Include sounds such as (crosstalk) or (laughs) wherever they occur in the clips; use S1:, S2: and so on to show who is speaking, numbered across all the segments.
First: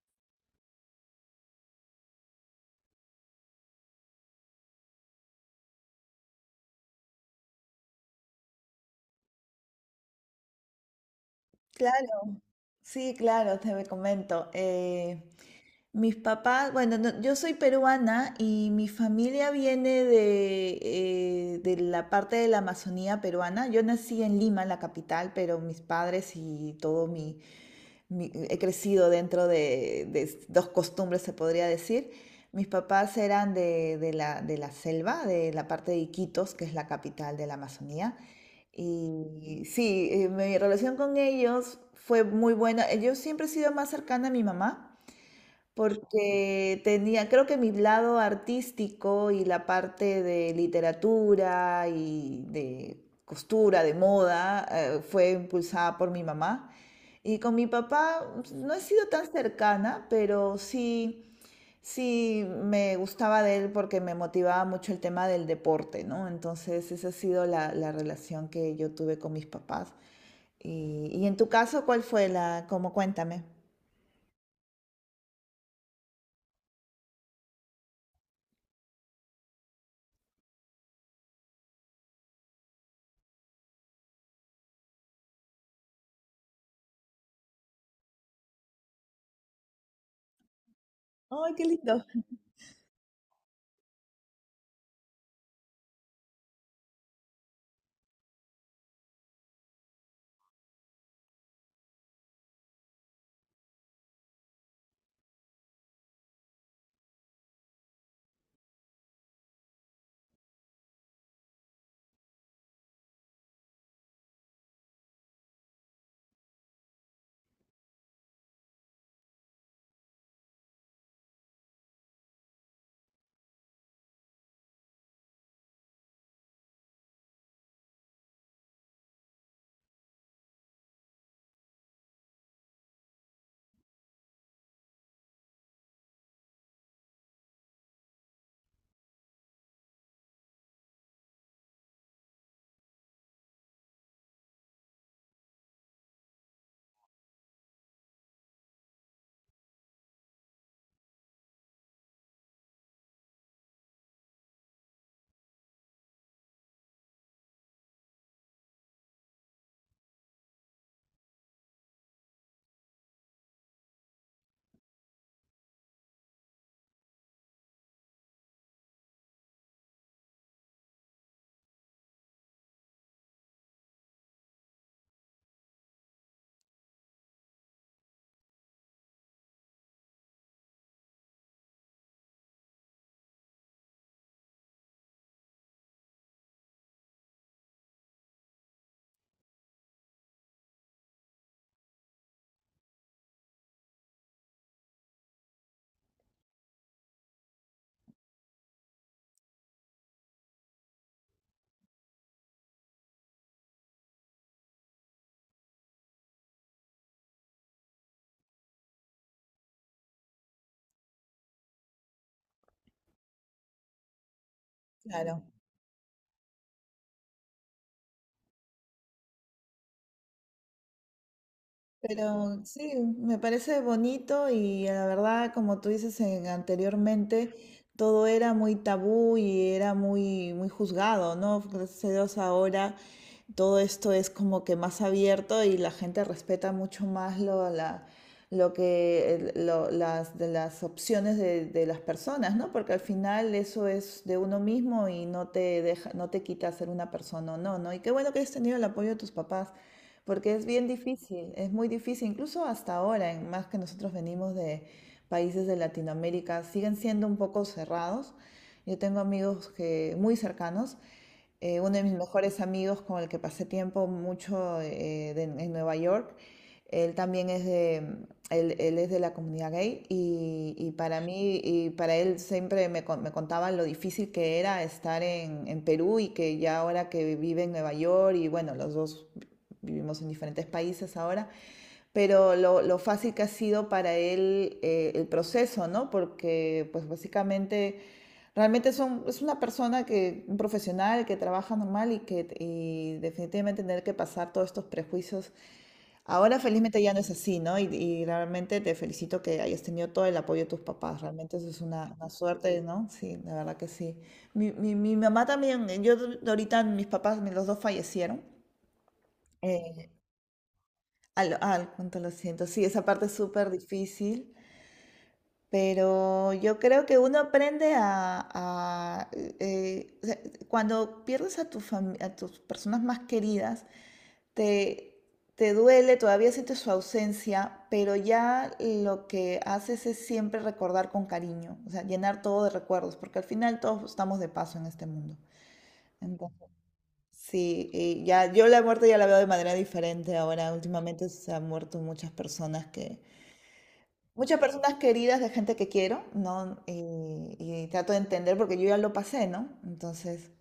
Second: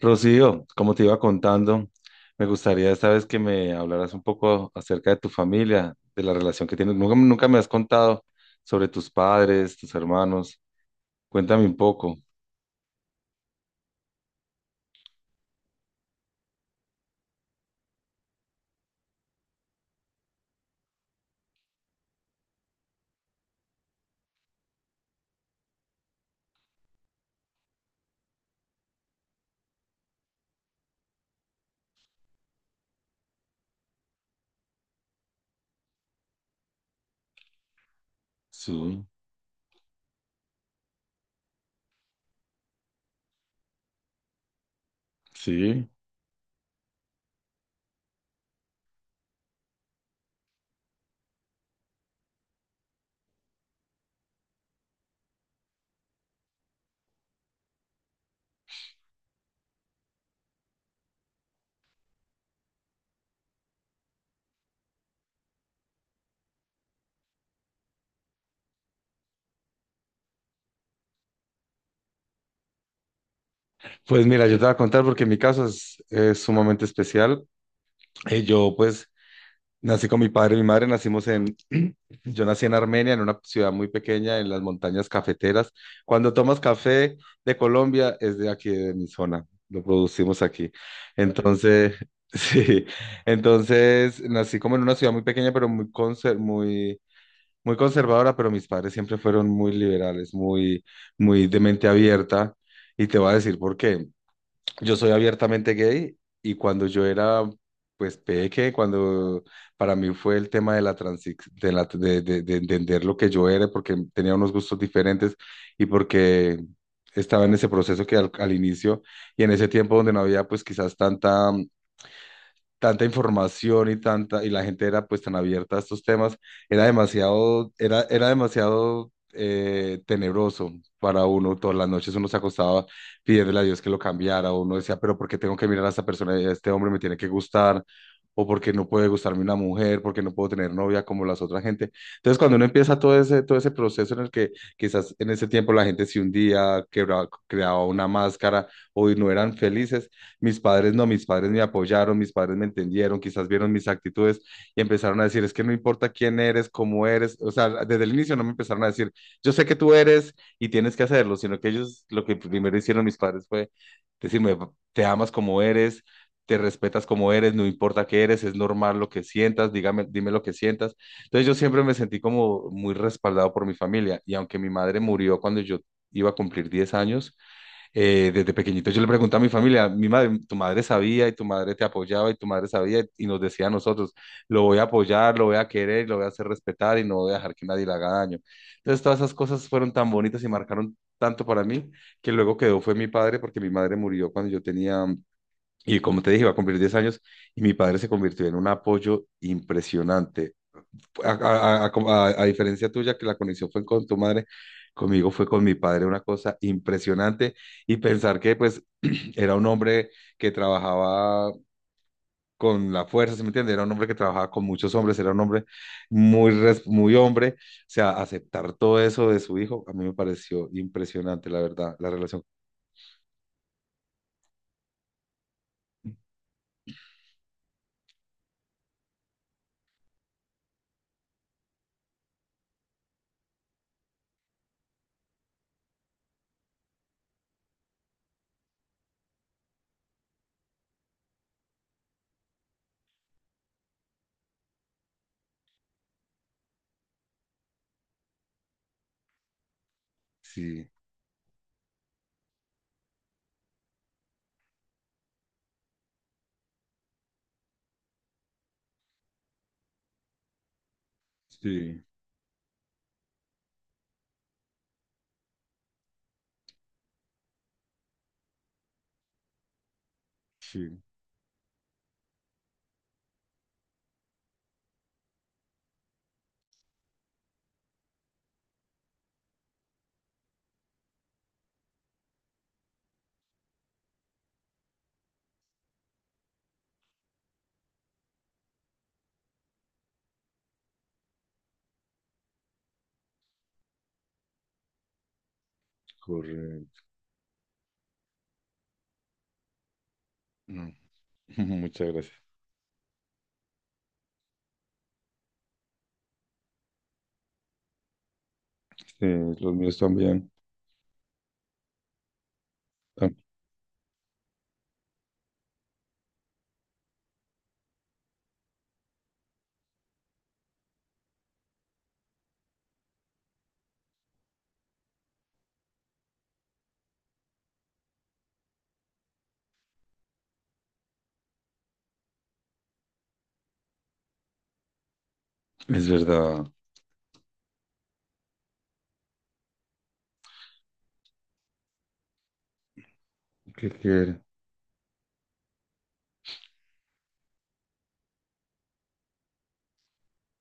S1: Rocío, como te iba contando, me gustaría esta vez que me hablaras un poco acerca de tu familia, de la relación que tienes. Nunca me has contado sobre tus padres, tus hermanos. Cuéntame un poco.
S2: Claro, sí, claro, te comento. Mis papás, bueno, yo soy peruana y mi familia viene de la parte de la Amazonía peruana. Yo nací en Lima, la capital, pero mis padres y todo he crecido dentro de dos costumbres, se podría decir. Mis papás eran de la selva, de la parte de Iquitos, que es la capital de la Amazonía.
S1: Sí,
S2: Y sí, mi relación con ellos fue muy buena. Yo siempre he sido más cercana a mi mamá
S1: sí.
S2: porque tenía, creo que mi lado artístico y la parte de literatura y de costura, de moda, fue impulsada por mi mamá. Y con mi papá pues, no he sido tan cercana, pero sí, sí me gustaba de él porque me motivaba mucho el tema del deporte, ¿no? Entonces esa ha sido la relación que yo tuve con mis papás. Y en tu caso, ¿cuál fue cómo cuéntame?
S1: Pues mira, yo te voy a contar porque mi caso es sumamente especial. Yo pues nací con mi padre y mi madre, nacimos en, (clears throat) yo nací en Armenia, en una ciudad muy pequeña, en las montañas cafeteras. Cuando tomas café de Colombia, es de aquí, de mi zona, lo producimos aquí.
S2: Ay, qué
S1: Entonces,
S2: lindo.
S1: (laughs) sí, entonces nací como en una ciudad muy pequeña, pero muy, muy conservadora, pero mis padres siempre fueron muy liberales, muy, muy de mente abierta. Y te voy a decir por qué. Yo soy abiertamente gay y cuando yo era, pues, peque, cuando para mí fue el tema de la transi- de, la- de entender lo que yo era, porque tenía unos gustos diferentes y porque estaba en ese proceso que al inicio y en ese tiempo donde no había, pues, quizás tanta información y tanta, y la gente era pues tan abierta a estos temas, era demasiado, era demasiado tenebroso para uno. Todas las noches uno se acostaba pidiéndole a Dios que lo cambiara, o uno decía, pero ¿por qué tengo que mirar a esta persona? Este hombre me tiene que gustar, o porque no puede gustarme una mujer, porque no puedo tener novia como las otras gente. Entonces, cuando uno empieza todo ese proceso en el que quizás en ese tiempo la gente si un día creaba una máscara o no eran felices, mis padres no, mis padres me apoyaron, mis padres me entendieron, quizás vieron mis actitudes y empezaron a decir, es que no importa quién eres, cómo eres, o sea, desde el inicio no me empezaron a decir, yo sé que tú eres y tienes que hacerlo, sino que ellos lo que primero hicieron mis padres fue decirme, te amas como eres, te respetas como eres, no importa qué eres, es normal lo que sientas, dígame, dime lo que sientas. Entonces yo siempre me sentí como muy respaldado por mi familia y aunque mi madre murió cuando yo iba a cumplir 10 años, desde pequeñito yo le pregunté a mi familia, mi madre, tu madre sabía y tu madre te apoyaba y tu madre sabía y nos decía a nosotros, lo voy a apoyar, lo voy a querer, lo voy a hacer respetar y no voy a dejar que nadie le haga daño. Entonces todas esas cosas fueron tan bonitas y marcaron tanto para mí que luego quedó fue mi padre porque mi madre murió cuando yo tenía, y como te dije, iba a cumplir 10 años y mi padre se convirtió en un apoyo impresionante a diferencia tuya, que la conexión fue con tu madre, conmigo fue con mi padre, una cosa impresionante. Y pensar que, pues, (clears throat) era un hombre que trabajaba con la fuerza, ¿sí me entiendes? Era un hombre que trabajaba con muchos hombres, era
S2: Claro.
S1: un hombre muy, muy hombre. O sea, aceptar todo eso de su hijo, a mí me pareció impresionante, la verdad, la relación.
S2: Pero sí, me parece bonito y la verdad, como tú dices anteriormente, todo era muy tabú y era muy, muy juzgado, ¿no? Gracias a Dios ahora todo esto es como que más abierto y la gente respeta mucho más lo, la, lo que, el- lo- las, de las opciones de las personas, ¿no? Porque al final eso es de uno mismo y no te deja, no te quita ser una persona o no, ¿no? Y qué bueno que hayas tenido el apoyo de tus papás. Porque es
S1: Sí,
S2: bien difícil, es muy difícil, incluso hasta ahora, en más que nosotros venimos de países de Latinoamérica, siguen siendo un poco cerrados. Yo tengo amigos muy cercanos, uno de
S1: sí,
S2: mis mejores amigos con el que pasé tiempo mucho en Nueva York, él también es de, él es de la comunidad gay y
S1: sí,
S2: para mí y para él siempre me contaba lo difícil que era estar en Perú y que ya ahora que vive en Nueva York y bueno, los dos vivimos en diferentes países ahora, pero lo fácil que ha sido para él el proceso, ¿no? Porque pues básicamente realmente es una persona un profesional que trabaja normal y que y definitivamente tener que pasar todos estos prejuicios. Ahora
S1: correcto.
S2: felizmente ya no es así, ¿no? Y realmente te felicito que hayas tenido todo el apoyo de tus
S1: Mm.
S2: papás. Realmente eso
S1: (laughs)
S2: es
S1: Muchas
S2: una
S1: gracias.
S2: suerte, ¿no? Sí, la verdad que sí. Mi mamá también, yo ahorita mis papás, los dos fallecieron.
S1: Sí, los míos
S2: Eh,
S1: también.
S2: al, al Cuánto lo siento. Sí, esa parte
S1: Ah.
S2: es súper difícil, pero yo creo que uno aprende o sea, cuando pierdes a tus personas más queridas, te, te duele, todavía sientes su ausencia, pero ya lo que haces es siempre recordar con cariño, o sea, llenar todo de recuerdos, porque al final todos estamos de paso en este mundo.
S1: Es verdad.
S2: Entonces, sí, y ya yo la muerte ya la veo de manera diferente ahora. Últimamente se han muerto muchas personas.
S1: ¿Qué quiere?
S2: Muchas personas queridas de gente que quiero, ¿no? Y trato de entender porque yo ya lo pasé, ¿no? Entonces,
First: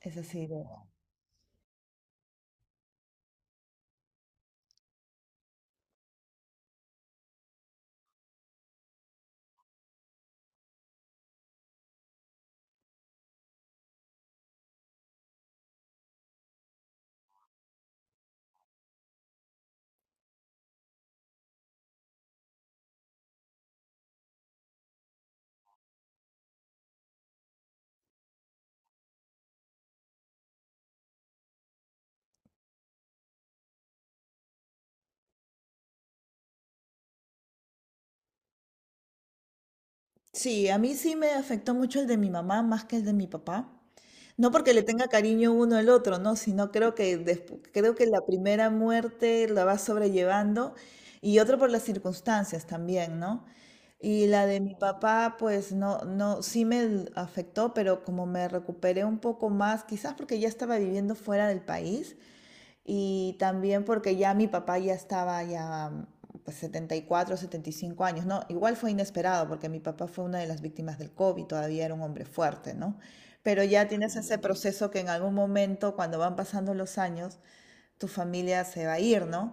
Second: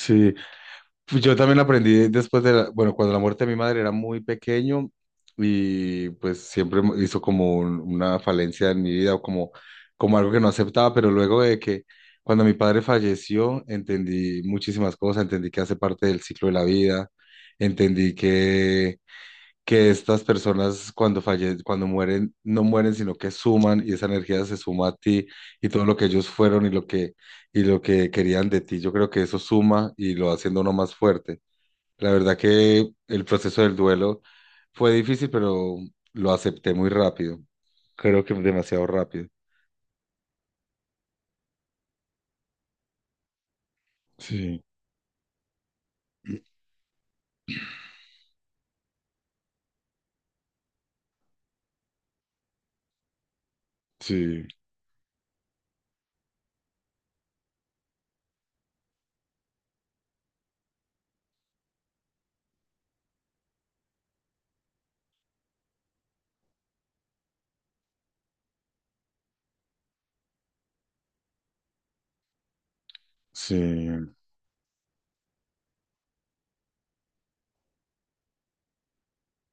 S2: es así de...
S1: Pues yo también aprendí bueno, cuando la muerte de mi madre era muy pequeño y pues siempre hizo como una falencia en mi vida o como, como algo que no aceptaba, pero luego de que cuando mi padre falleció entendí muchísimas cosas, entendí que hace parte del ciclo de la vida, entendí que estas personas cuando cuando mueren, no mueren, sino que suman y esa energía se suma a ti y todo lo que ellos fueron y lo que querían de ti. Yo creo que eso suma y lo va haciendo uno más fuerte. La verdad que el proceso del duelo fue difícil, pero lo acepté muy rápido. Creo que demasiado rápido.
S2: Sí, a mí sí me afectó mucho el de mi mamá más que el de mi papá. No
S1: Sí,
S2: porque le tenga cariño uno al otro, ¿no? Sino creo que creo que la primera muerte la va sobrellevando y otro por las circunstancias también, ¿no? Y la
S1: sí,
S2: de mi papá, pues no, no, afectó, pero como me recuperé un poco más, quizás porque ya estaba viviendo fuera del país. Y también porque ya mi papá ya estaba pues setenta, setenta y cuatro, setenta y cinco años, ¿no? Igual fue inesperado porque mi papá fue una de las víctimas del COVID, todavía era un hombre fuerte, ¿no?
S1: sí,
S2: Pero ya tienes ese proceso que en algún momento, cuando van pasando los años, tu familia se va a ir, ¿no?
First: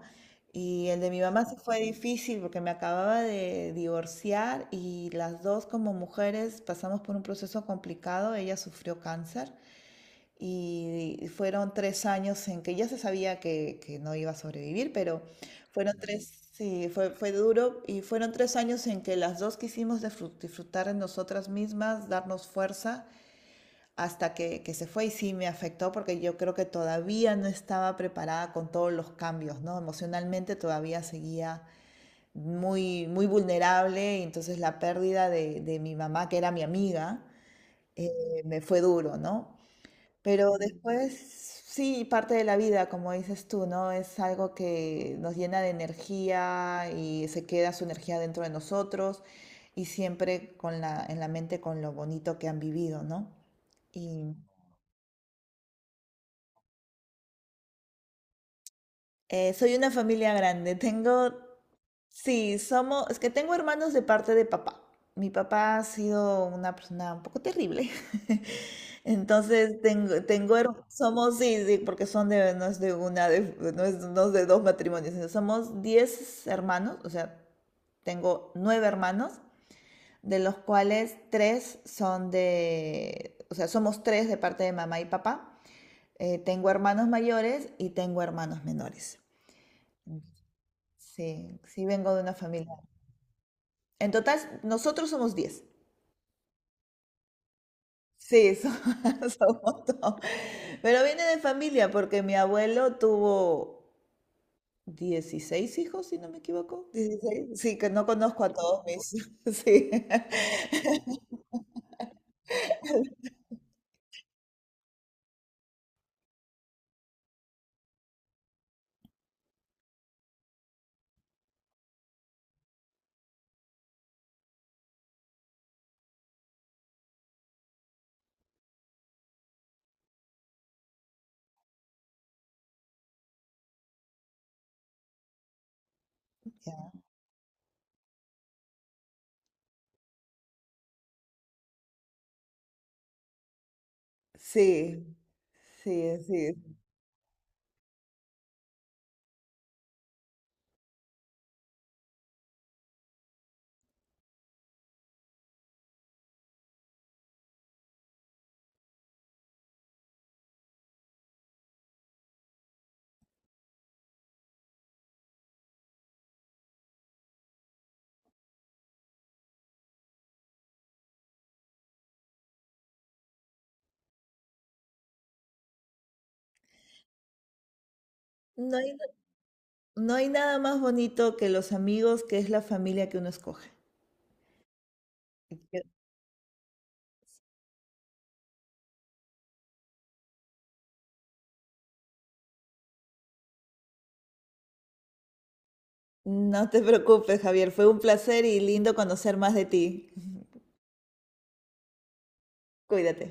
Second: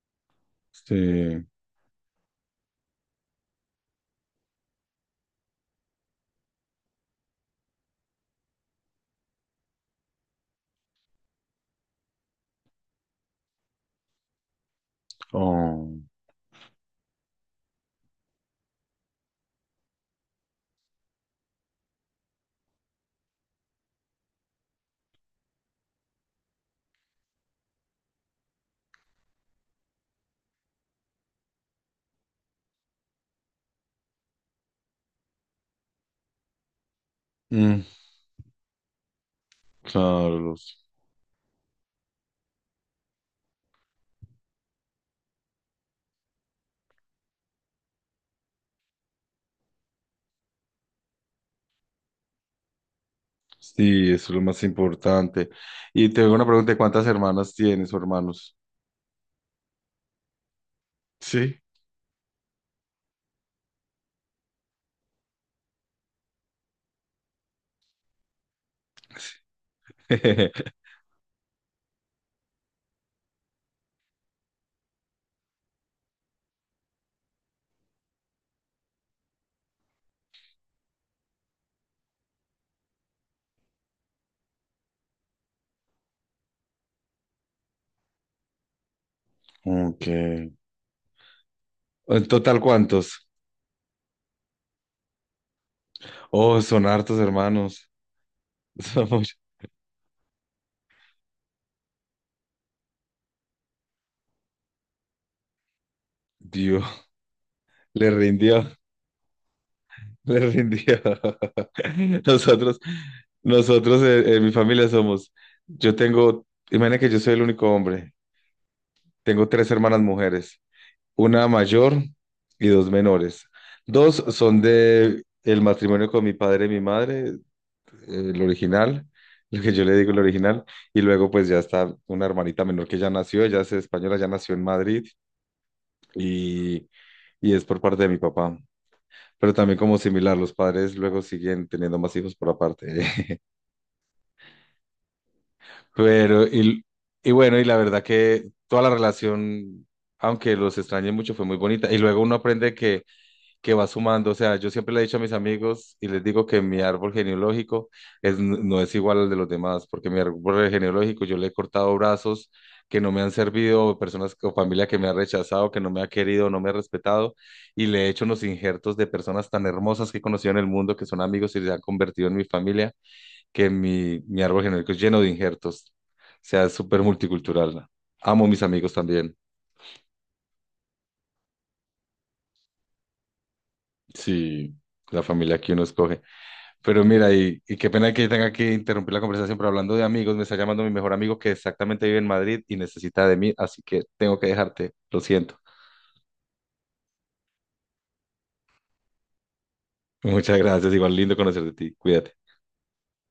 S2: Y el de mi mamá
S1: sí.
S2: sí fue difícil porque me acababa de divorciar y las dos como mujeres pasamos por un proceso complicado. Ella sufrió cáncer y fueron 3 años en que ya se sabía que no iba a sobrevivir, pero fueron
S1: Oh,
S2: fue duro. Y fueron tres años en que las dos quisimos disfrutar de nosotras mismas, darnos fuerza, hasta que se fue. Y sí me afectó porque yo creo que todavía no estaba preparada con todos los cambios, ¿no? Emocionalmente todavía seguía muy, muy vulnerable. Y entonces la pérdida de mi mamá, que era mi amiga,
S1: mm,
S2: me fue duro, ¿no? Pero
S1: claro.
S2: después, sí, parte de la vida, como dices tú, ¿no? Es algo que nos llena de energía y se queda su energía dentro de nosotros y siempre con la, en la mente con lo bonito que han vivido, ¿no?
S1: Sí, eso
S2: Y
S1: es lo más importante. Y te hago una pregunta, ¿cuántas hermanas tienes o hermanos?
S2: soy una familia grande, (laughs) tengo.
S1: Sí.
S2: Sí, somos, es que tengo hermanos de parte de papá. Mi papá ha sido una persona un poco terrible. (laughs) Entonces
S1: (laughs)
S2: somos, sí, sí, porque son de, no es de una, de, no es, no es de dos matrimonios, sino somos 10 hermanos, o sea, tengo 9 hermanos, de los cuales tres son de, o sea, somos 3 de parte de mamá y papá. Tengo hermanos mayores y tengo hermanos menores.
S1: Ok.
S2: Sí, sí vengo
S1: ¿En
S2: de una
S1: total
S2: familia.
S1: cuántos?
S2: En total, nosotros somos 10.
S1: Oh, son hartos hermanos.
S2: Sí,
S1: (laughs) Son
S2: (laughs)
S1: muchos.
S2: somos todos. Pero viene de familia porque mi abuelo tuvo 16 hijos, si no me equivoco.
S1: Dios,
S2: 16, sí, que no
S1: le
S2: conozco a
S1: rindió,
S2: todos mis. (laughs) Sí.
S1: le rindió. (laughs) Nosotros, nosotros en mi familia somos, yo tengo, imagina que yo soy el único hombre, tengo 3 hermanas mujeres. Una mayor y dos menores. Dos son de el matrimonio con mi padre y mi madre, el original, (laughs) lo que yo le digo el original, y luego pues ya está una hermanita menor que ya nació, ella es española, ya nació en Madrid y, y es por parte de mi papá. Pero también como similar, los padres luego siguen teniendo más hijos por aparte. (laughs)
S2: Sí, sí,
S1: Pero,
S2: sí.
S1: y bueno, y la verdad que toda la relación, aunque los extrañe mucho, fue muy bonita. Y luego uno aprende que va sumando. O sea, yo siempre le he dicho a mis amigos y les digo que mi árbol genealógico es, no es igual al de los demás, porque mi árbol genealógico yo le he cortado brazos que no me han servido, personas o familia que me ha rechazado, que no me ha querido, no me ha respetado, y le he hecho unos injertos de personas tan hermosas que he conocido en el mundo, que son amigos y se han convertido en mi familia, que mi árbol genealógico es lleno de injertos. O sea, es súper multicultural. Amo mis
S2: No
S1: amigos
S2: hay,
S1: también.
S2: no hay nada más bonito que los amigos, que es la familia que uno escoge.
S1: Sí, la
S2: Así
S1: familia que
S2: que
S1: uno escoge. Pero mira, y qué pena que tenga que interrumpir la conversación, pero hablando de amigos, me está llamando mi mejor amigo que exactamente vive en Madrid y necesita de mí, así que tengo que dejarte, lo siento.
S2: no te preocupes, Javier. Fue un placer y lindo conocer más de ti.
S1: Muchas gracias, igual lindo conocer de ti, cuídate.
S2: Cuídate.